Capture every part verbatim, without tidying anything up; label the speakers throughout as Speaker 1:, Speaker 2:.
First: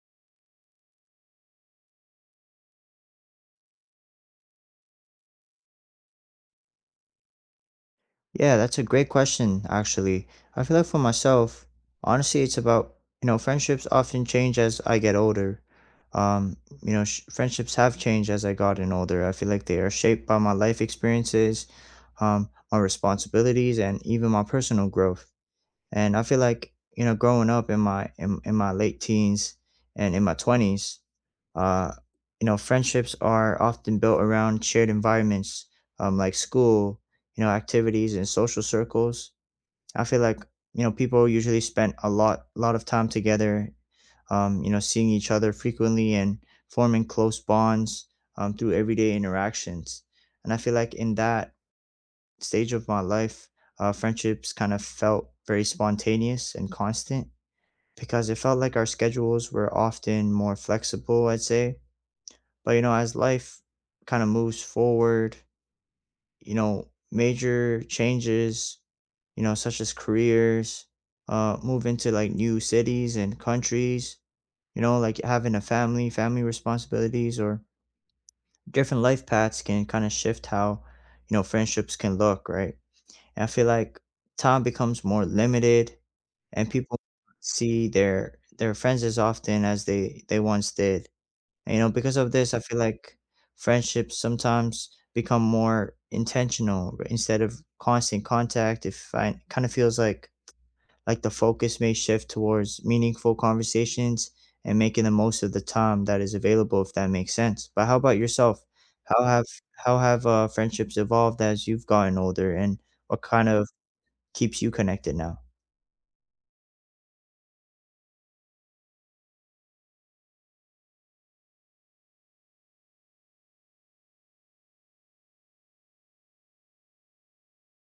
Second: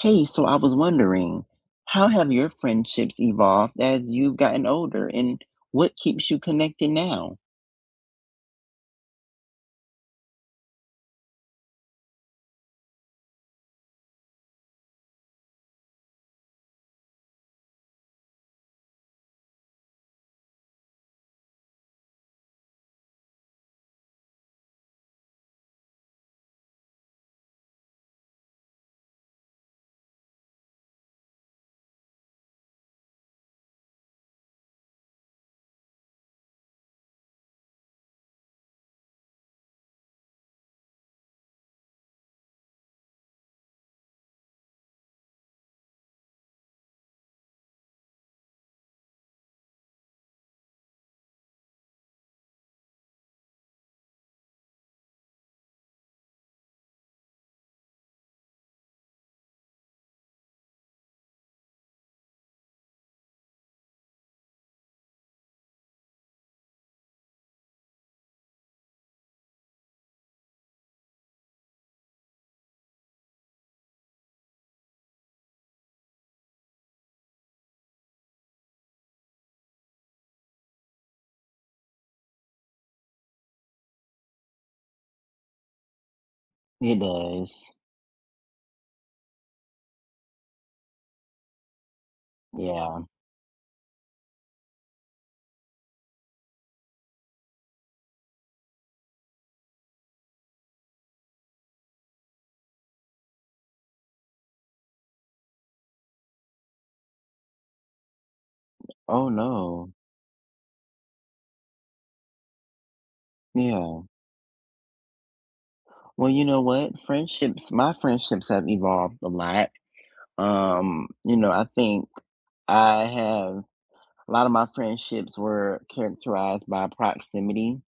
Speaker 1: Hey, so I was wondering, how have your friendships evolved as you've gotten older, and what keeps you connected now?
Speaker 2: Yeah, that's a great question, actually. I feel like for myself, honestly, it's about, you know, friendships often change as I get older. Um, you know, sh Friendships have changed as I gotten older. I feel like they are shaped by my life experiences, um, my responsibilities, and even my personal growth. And I feel like, you know, growing up in my in, in my late teens and in my twenties, uh, you know, friendships are often built around shared environments, um, like school, you know, activities and social circles. I feel like, you know, people usually spend a lot lot of time together, um, you know, seeing each other frequently and forming close bonds um, through everyday interactions. And I feel like in that stage of my life, uh, friendships kind of felt very spontaneous and constant because it felt like our schedules were often more flexible, I'd say. But, you know, as life kind of moves forward, you know, major changes, you know, such as careers, uh, move into like new cities and countries, you know, like having a family, family responsibilities, or different life paths can kind of shift how, you know, friendships can look, right? I feel like time becomes more limited and
Speaker 1: It
Speaker 2: people
Speaker 1: does.
Speaker 2: see their their friends as often as they they once did. And, you know, because of this, I feel
Speaker 1: Yeah.
Speaker 2: like friendships sometimes become more intentional r- instead of constant contact. If I kind of feels like like the focus may shift towards meaningful conversations and making the most of the time that is available, if that makes sense. But how about yourself? How
Speaker 1: Oh
Speaker 2: have
Speaker 1: no.
Speaker 2: how have uh, friendships evolved as you've gotten older, and what kind of
Speaker 1: Yeah.
Speaker 2: keeps you connected now?
Speaker 1: Well, you know what? Friendships, my friendships have evolved a lot. Um, you know, I think I have a lot of my friendships were characterized by proximity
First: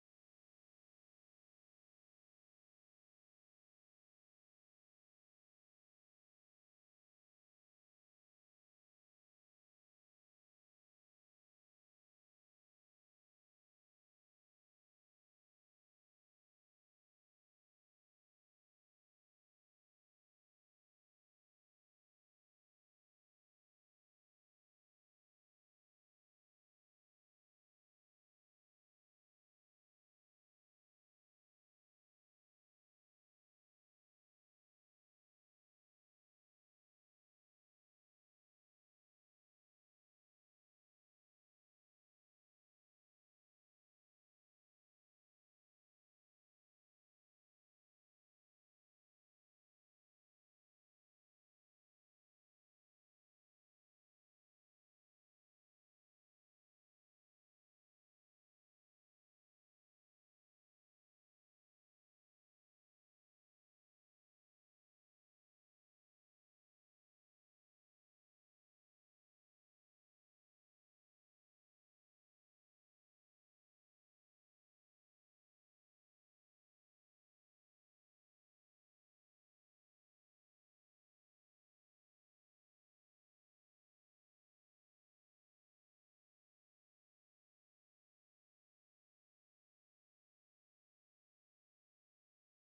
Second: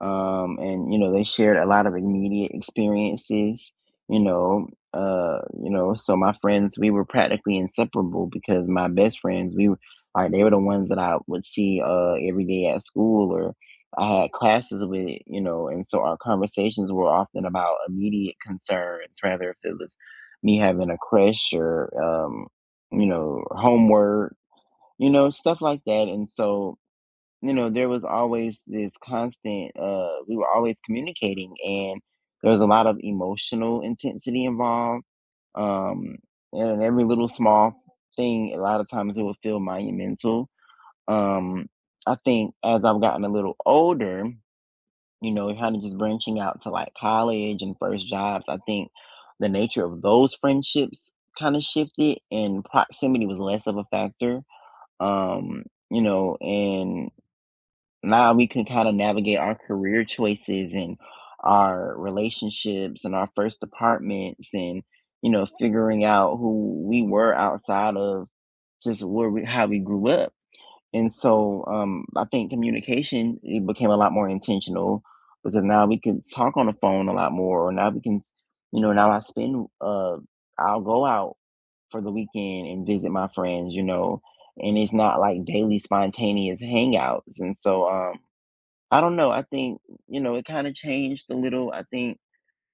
Speaker 1: um, and you know they shared a lot of immediate experiences. You know, uh, you know, so my friends we were practically inseparable because my best friends we were like they were the ones that I would see uh, every day at school or I had classes with. You know, and so our conversations were often about immediate concerns rather if it was me having a crush or um, you know homework, you know stuff like that, and so you know, there was always this constant, uh, we were always communicating and there was a lot of emotional intensity involved. Um, and every little small thing, a lot of times it would feel monumental. Um, I think as I've gotten a little older, you know, kind of just branching out to like college and first jobs, I think the nature of those friendships kind of shifted and proximity was less of a factor. Um, you know, and now we can kind of navigate our career choices and our relationships and our first apartments and you know figuring out who we were outside of just where we how we grew up and so um I think communication it became a lot more intentional because now we can talk on the phone a lot more or now we can s- you know now I spend uh I'll go out for the weekend and visit my friends you know and it's not like daily spontaneous hangouts and so um I don't know. I think, you know, it kind of changed a little. I think,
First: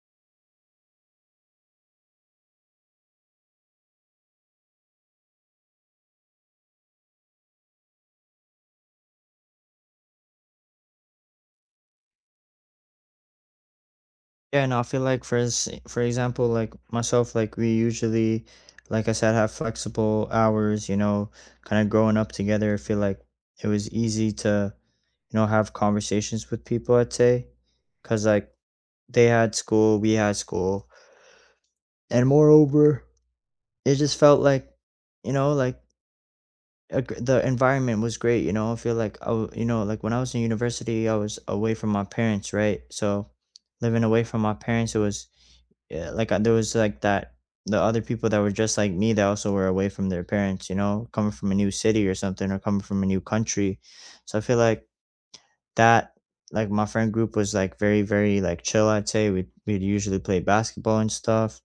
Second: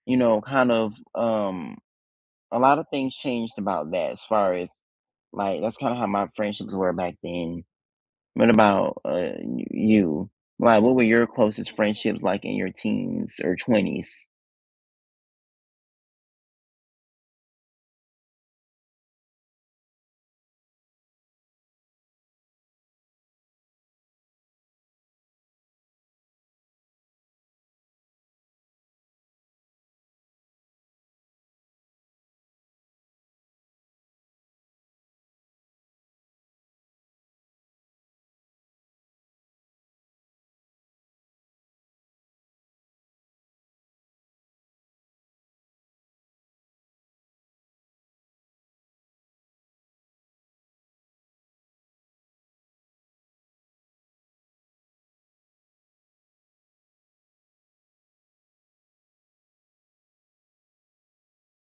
Speaker 1: you know, kind of um a lot of things changed about that as far as like that's kind of how my friendships were back then. What about uh y- you? Like what were your closest friendships like in your teens or twenties?
Speaker 2: Yeah, and I feel like for ins- for example, like myself, like we usually, like I said, have flexible hours. You know, kind of growing up together. I feel like it was easy to, you know, have conversations with people, I'd say, cause like they had school, we had school, and moreover, it just felt like, you know, like a gr- the environment was great. You know, I feel like I, w- you know, like when I was in university, I was away from my parents, right? So living away from my parents, it was. Yeah, like, uh, there was, like, that the other people that were just like me that also were away from their parents, you know, coming from a new city or something or coming from a new country. So I feel like that like my friend group was like very, very like chill, I'd say. We'd we'd usually play basketball and stuff.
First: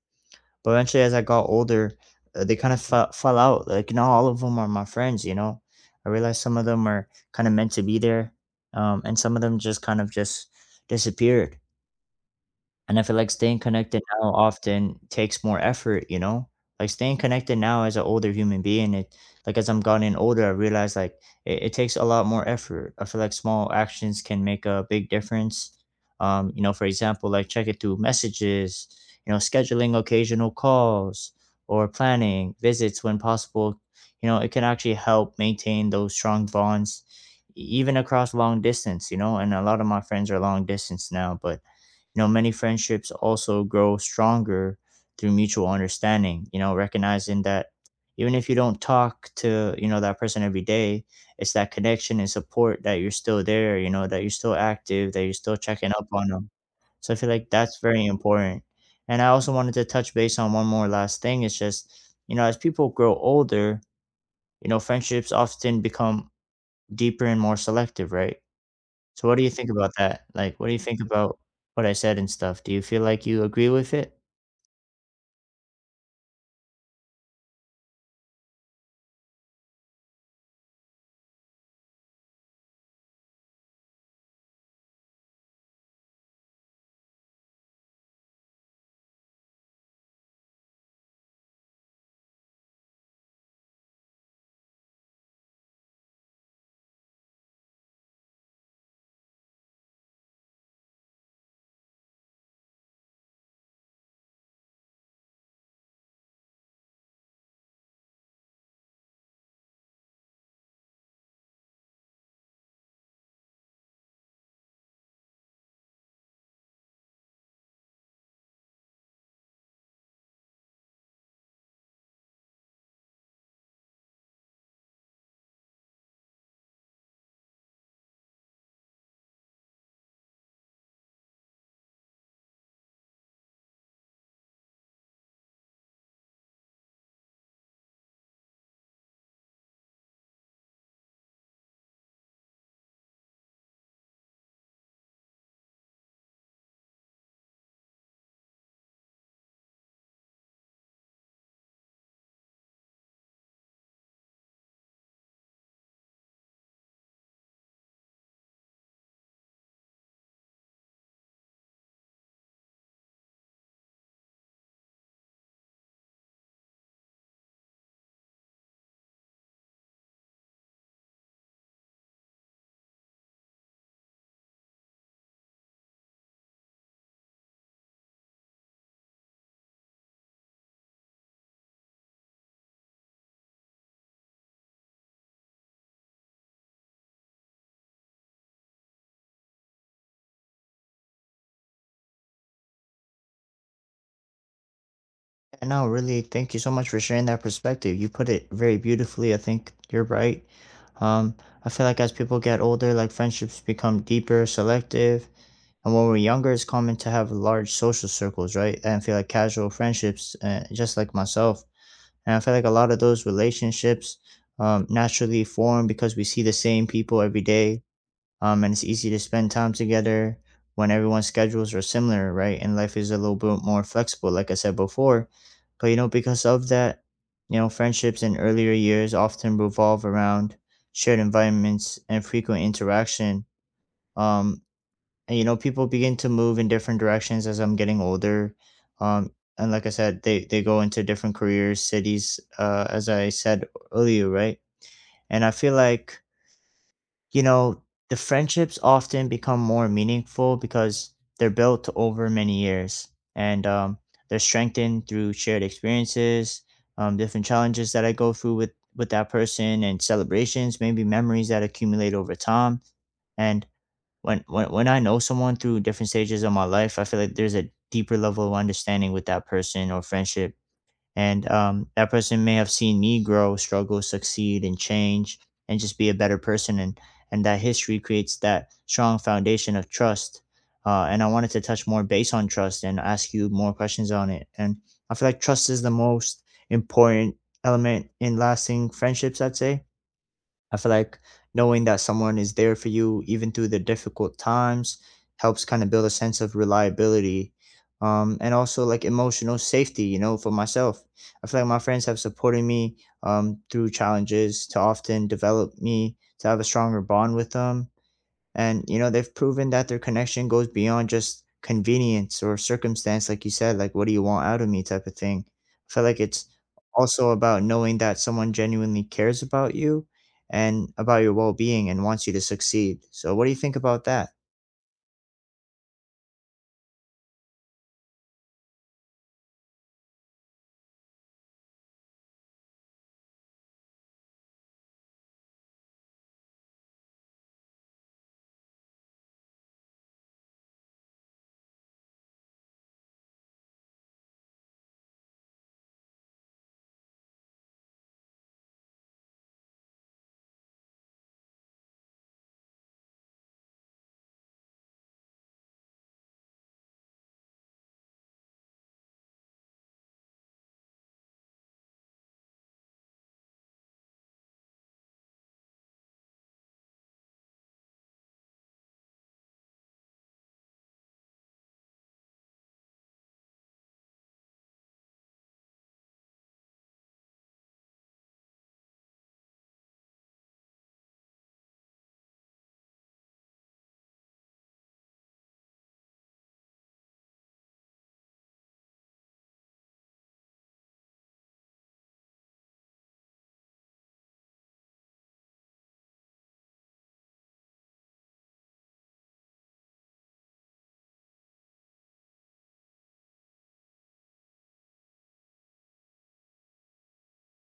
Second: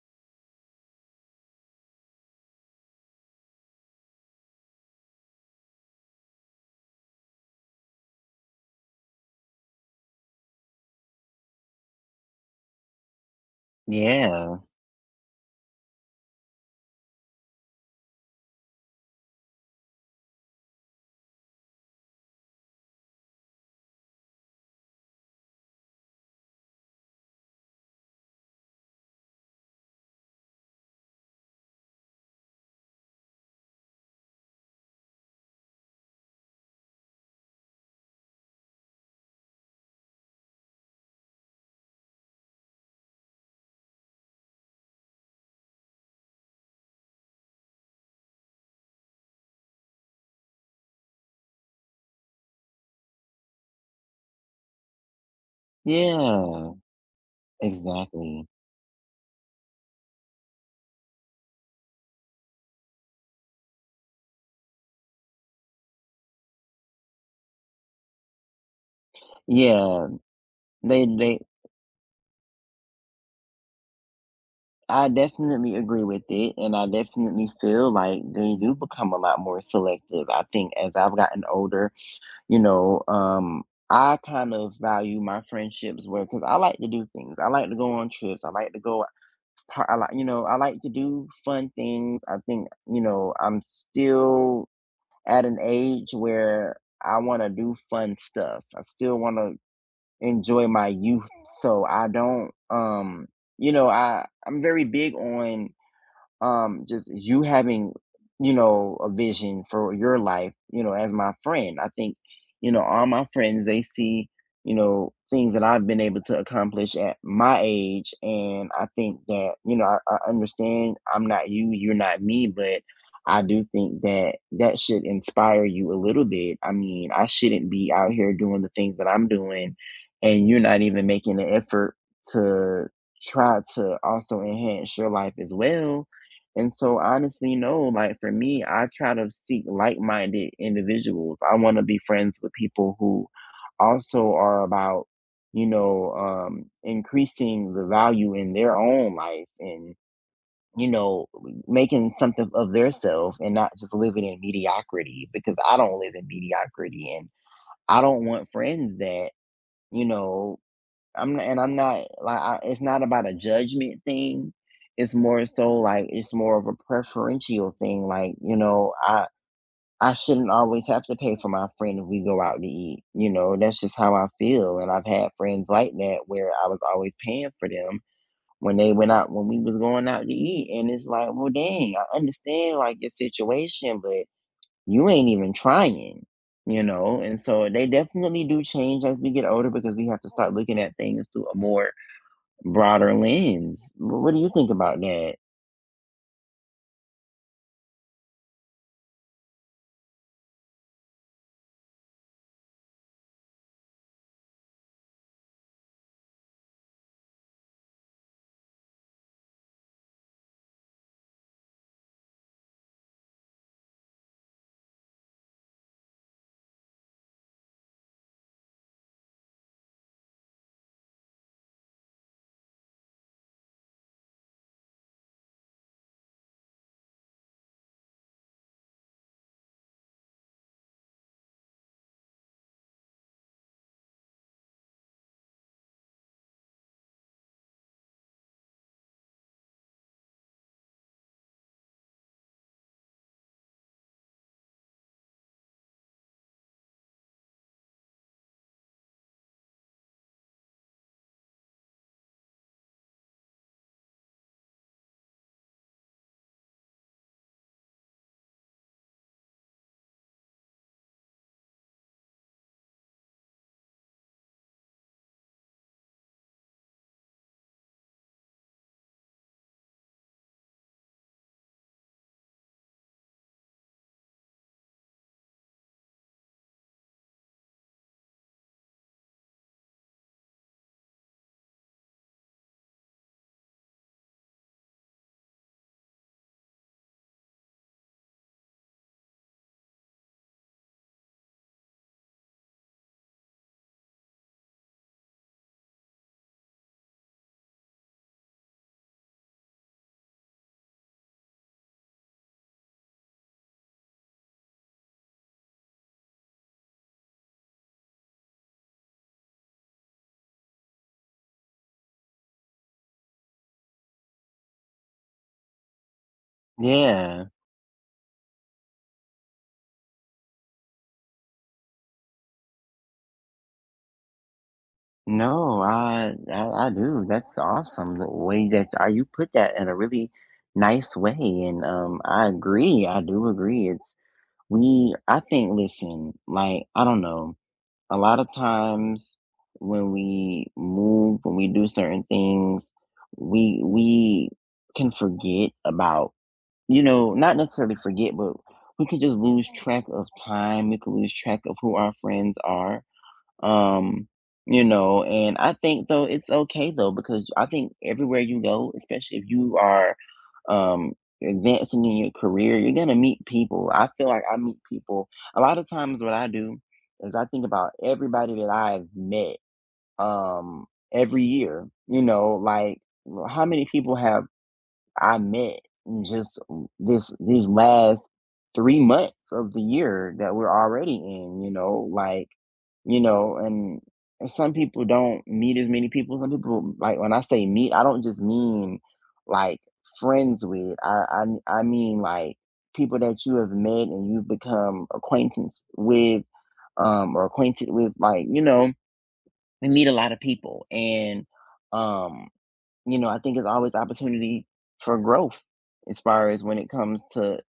Speaker 2: But eventually as I got older, uh, they kind of fell, fell out. Like not all of them are my friends, you know. I realized some of them are kind of meant to be there. Um, and some of them just kind of just disappeared. And I feel like staying connected now
Speaker 1: Yeah.
Speaker 2: often takes more effort, you know? Like staying connected now as an older human being, it, like as I'm gotten older, I realize like it, it takes a lot more effort. I feel like small actions can make a big difference. Um, you know, for example, like check it through messages, you know, scheduling occasional calls or planning visits when possible. You know, it can actually help maintain those strong bonds, e- even across long distance, you know, and a lot of my friends are long distance now, but you know, many friendships also grow stronger through mutual understanding, you know, recognizing that even if you don't talk to, you know, that person every day, it's that connection and support that you're still there, you know, that you're still active, that you're still checking up on them.
Speaker 1: Yeah.
Speaker 2: So I feel like that's very
Speaker 1: Exactly.
Speaker 2: important. And I also wanted to touch base on one more last thing. It's just, you know, as people grow older, you know, friendships often become deeper and more selective, right? So what do you think about
Speaker 1: Yeah.
Speaker 2: that? Like, what do you think
Speaker 1: They
Speaker 2: about
Speaker 1: they
Speaker 2: what I said and stuff? Do you feel like you agree with it?
Speaker 1: I definitely agree with it and I definitely feel like they do become a lot more selective. I think as I've gotten older, you know, um, I kind of value my friendships where because I like to do things. I like to go on trips. I like to go. par- I like, you know, I like to do fun things. I think, you know, I'm still at an age where I want to do fun stuff. I still want to enjoy my youth. So I don't, um, you know, I I'm very big on um just you having you know a vision for your life you know as my friend I think you know all my friends they see you know things that I've been able to accomplish at my age and I think that you know i, I understand I'm not you you're not me but I do think that that should inspire you a little bit I mean I shouldn't be out here doing the things that I'm doing and you're not even making an effort to try to also enhance your life as well and so, honestly, no, like for me, I try to seek like minded individuals. I want to be friends with people who also are about, you know, um, increasing the value in their own life and, you know, making something of their self and not just living in mediocrity because I don't live in mediocrity and I don't want friends that, you know, I'm not, and I'm not like I, it's not about a judgment thing. It's more so like it's more of a preferential thing. Like you know, I I shouldn't always have to pay for my friend if we go out to eat. You know, that's just how I feel. And I've had friends like that where I was always paying for them when they went out when we was going out to eat. And it's like, well, dang, I understand like your situation, but you ain't even trying. You know, and so they definitely do change as we get older because we have to start looking at things through a more broader lens. Wh- What do you think about that?
Speaker 2: Yeah, no, really, thank you so much for sharing that perspective. You put it very beautifully. I think you're right. Um, I feel like as people get older, like friendships become deeper, selective. And when we're younger, it's common to have large social circles, right? And I feel like casual friendships, uh, just like myself. And I feel like a lot of those relationships um, naturally form because we see the same people every day, um, and it's easy to spend time together when everyone's schedules are similar, right? And life is a little bit more flexible, like I said before. But you know, because of that, you know, friendships in earlier years often revolve around shared environments and frequent interaction. Um, and you know, people begin to move in different directions as I'm getting older. Um, and like I said, they they go into different careers, cities, uh, as I said earlier, right? And I feel like, you know, the friendships often become more meaningful because they're built over many years, and um, they're strengthened through shared experiences, um, different challenges that I go through with, with that person, and celebrations, maybe memories that accumulate over time. And when, when, when I know someone through different stages of my life, I feel like there's a deeper level of understanding with that person or friendship, and um, that person may have seen me grow, struggle, succeed, and change, and just be a better person. And and that history creates that strong foundation of trust. Uh, and I wanted to touch more base on trust and ask you more questions on it. And I feel like trust is the most important element in lasting friendships. I'd say, I feel like knowing that someone is there for you even through the difficult times helps kind of build a sense of reliability, um, and also like emotional safety, you know, for myself. I feel like my friends have supported me, um, through challenges to often develop me to have a stronger bond with them, and you know, they've proven that their connection goes beyond just convenience or circumstance, like you said, like what do you want out of me type of thing. I feel like it's also
Speaker 1: Yeah.
Speaker 2: about knowing that someone genuinely cares about you and about your well being and wants you to succeed. So what do you think about that?
Speaker 1: No, I, I I do. That's awesome. The way that I, you put that in a really nice way, and um, I agree. I do agree. It's we. I think. Listen, like I don't know. A lot of times when we move, when we do certain things, we we can forget about you know, not necessarily forget, but we could just lose track of time. We could lose track of who our friends are. Um, you know, and I think though it's okay though because I think everywhere you go, especially if you are um advancing in your career, you're gonna meet people. I feel like I meet people a lot of times. What I do is I think about everybody that I've met um every year. You know, like how many people have I met in just this these last three months of the year that we're already in, you know, like, you know, and and some people don't meet as many people. Some people like when I say meet, I don't just mean like friends with. I I I mean like people that you have met and you've become acquaintance with, um, or acquainted with, like, you know, we meet a lot of people and um you know, I think it's always opportunity for growth as far as when it comes to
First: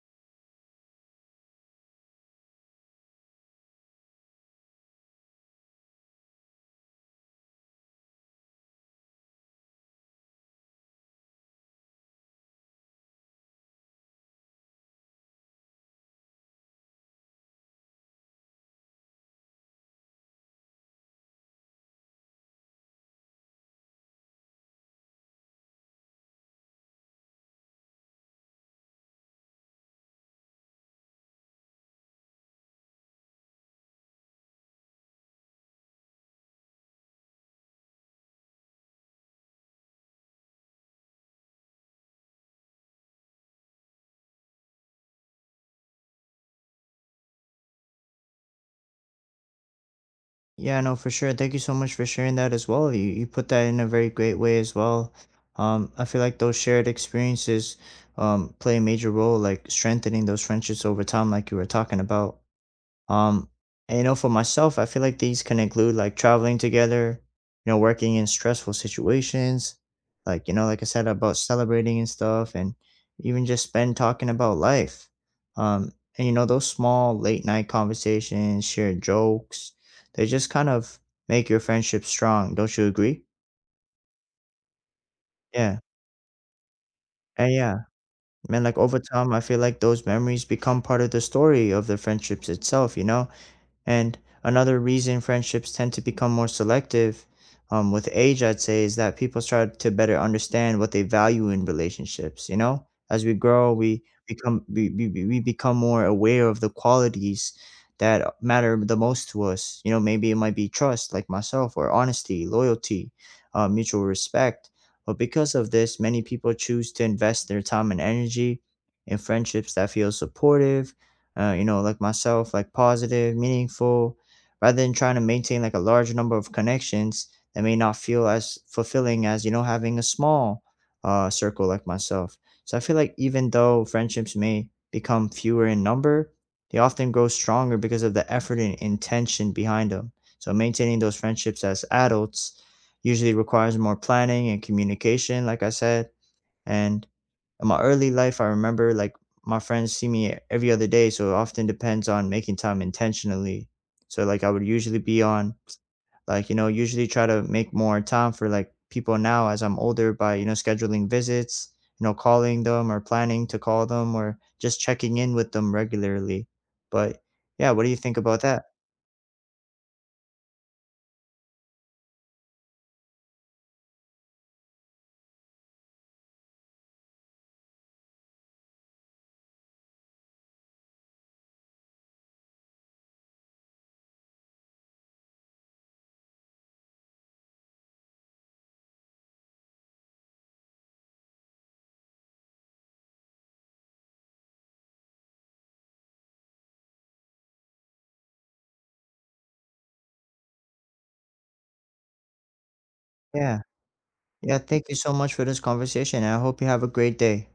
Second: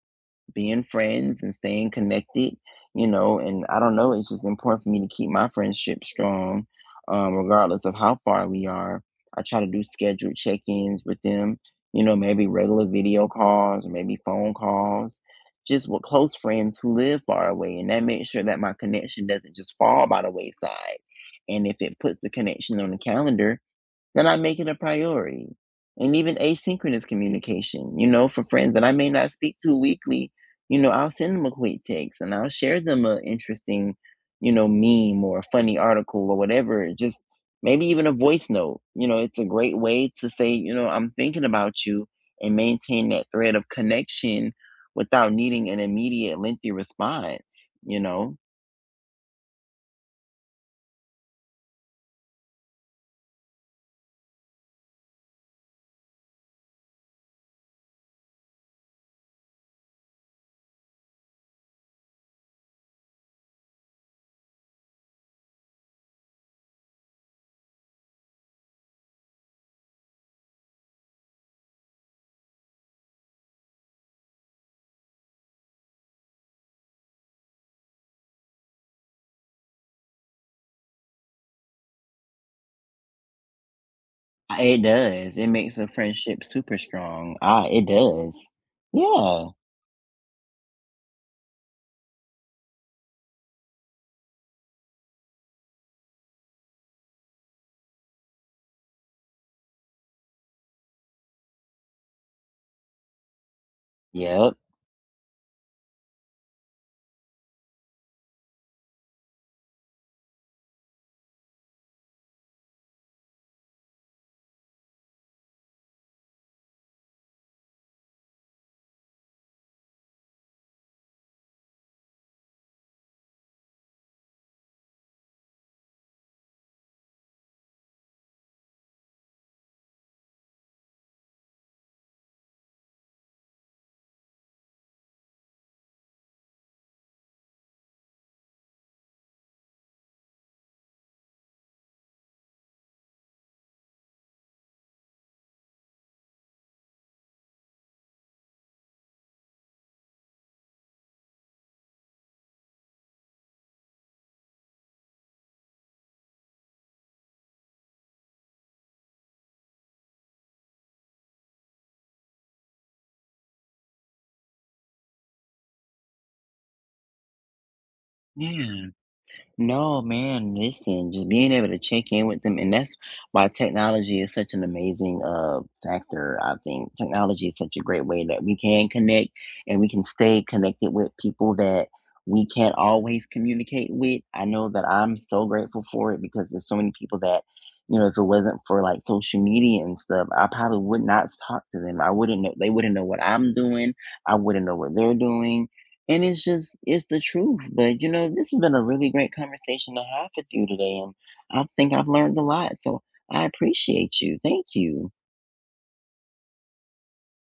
Speaker 1: being friends and staying connected, you know, and I don't know, it's just important for me to keep my friendship strong, um, regardless of how far we are. I try to do scheduled check-ins with them, you know, maybe regular video calls or maybe phone calls, just with close friends who live far away. And that makes sure that my connection doesn't just fall by the wayside. And if it puts the connection on the calendar, then I make it a priority. And even asynchronous communication, you know, for friends that I may not speak to weekly, you know, I'll send them a quick text and I'll share them an interesting, you know, meme or a funny article or whatever. Just maybe even a voice note. You know, it's a great way to say, you know, I'm thinking about you and maintain that thread of connection without needing an immediate lengthy response, you know.
Speaker 2: Yeah, no, for sure. Thank you so much for sharing that as well. You you put that in a very great way as well. Um, I feel like those shared experiences um play a major role like strengthening those friendships over time, like you were talking about. Um, and you know, for myself, I feel like these can include like traveling together, you know, working in stressful situations, like, you know, like I said about celebrating and stuff, and even just spend talking about life. Um, and you know, those small late night conversations, shared jokes, they just kind of make your friendship strong. Don't you agree?
Speaker 1: It does. It makes
Speaker 2: Yeah.
Speaker 1: a friendship super strong.
Speaker 2: And
Speaker 1: Ah,
Speaker 2: yeah,
Speaker 1: it does.
Speaker 2: man, like over time, I
Speaker 1: Yeah.
Speaker 2: feel like those memories become part of the story of the friendships itself, you know? And another reason friendships tend to become more selective, um, with age, I'd say, is that people start to better understand what they value in relationships. You know, as we grow, we
Speaker 1: Yep.
Speaker 2: become we, we, we we become more aware of the qualities that matter the most to us. You know, maybe it might be trust, like myself, or honesty, loyalty, uh, mutual respect. But because of this, many people choose to invest their time and energy in friendships that feel supportive, uh, you know, like myself, like positive, meaningful, rather than trying to maintain like a large number of connections that may not feel as fulfilling as, you know, having a small, uh, circle like myself. So I feel like even though friendships may become fewer in number, they often grow stronger because of the effort and intention behind them. So maintaining those friendships as adults usually requires more planning and communication, like I said. And in my early life, I remember like my friends see me every other day, so it often depends on making time intentionally. So like I would usually be on like, you know, usually try to make more time for like people now as I'm older by, you know, scheduling visits, you know, calling them or planning to call them or just checking in with them regularly. But yeah, what do you think about that?
Speaker 1: Yeah. No, man, listen, just being able to check in with them, and that's why technology is such an amazing uh factor, I think. Technology is such a great way that we can connect and we can stay connected with people that we can't always communicate with. I know that I'm so grateful for it because there's so many people that, you know, if it wasn't for like social media and stuff, I probably would not talk to them. I wouldn't know, they wouldn't know what I'm doing. I wouldn't know what they're doing. And it's just, it's the truth. But you know, this has been a really great conversation to have with you today. And I think I've learned a lot. So I
Speaker 2: Yeah.
Speaker 1: appreciate you.
Speaker 2: Yeah,
Speaker 1: Thank
Speaker 2: thank you
Speaker 1: you.
Speaker 2: so much for this conversation and I hope you have a great day.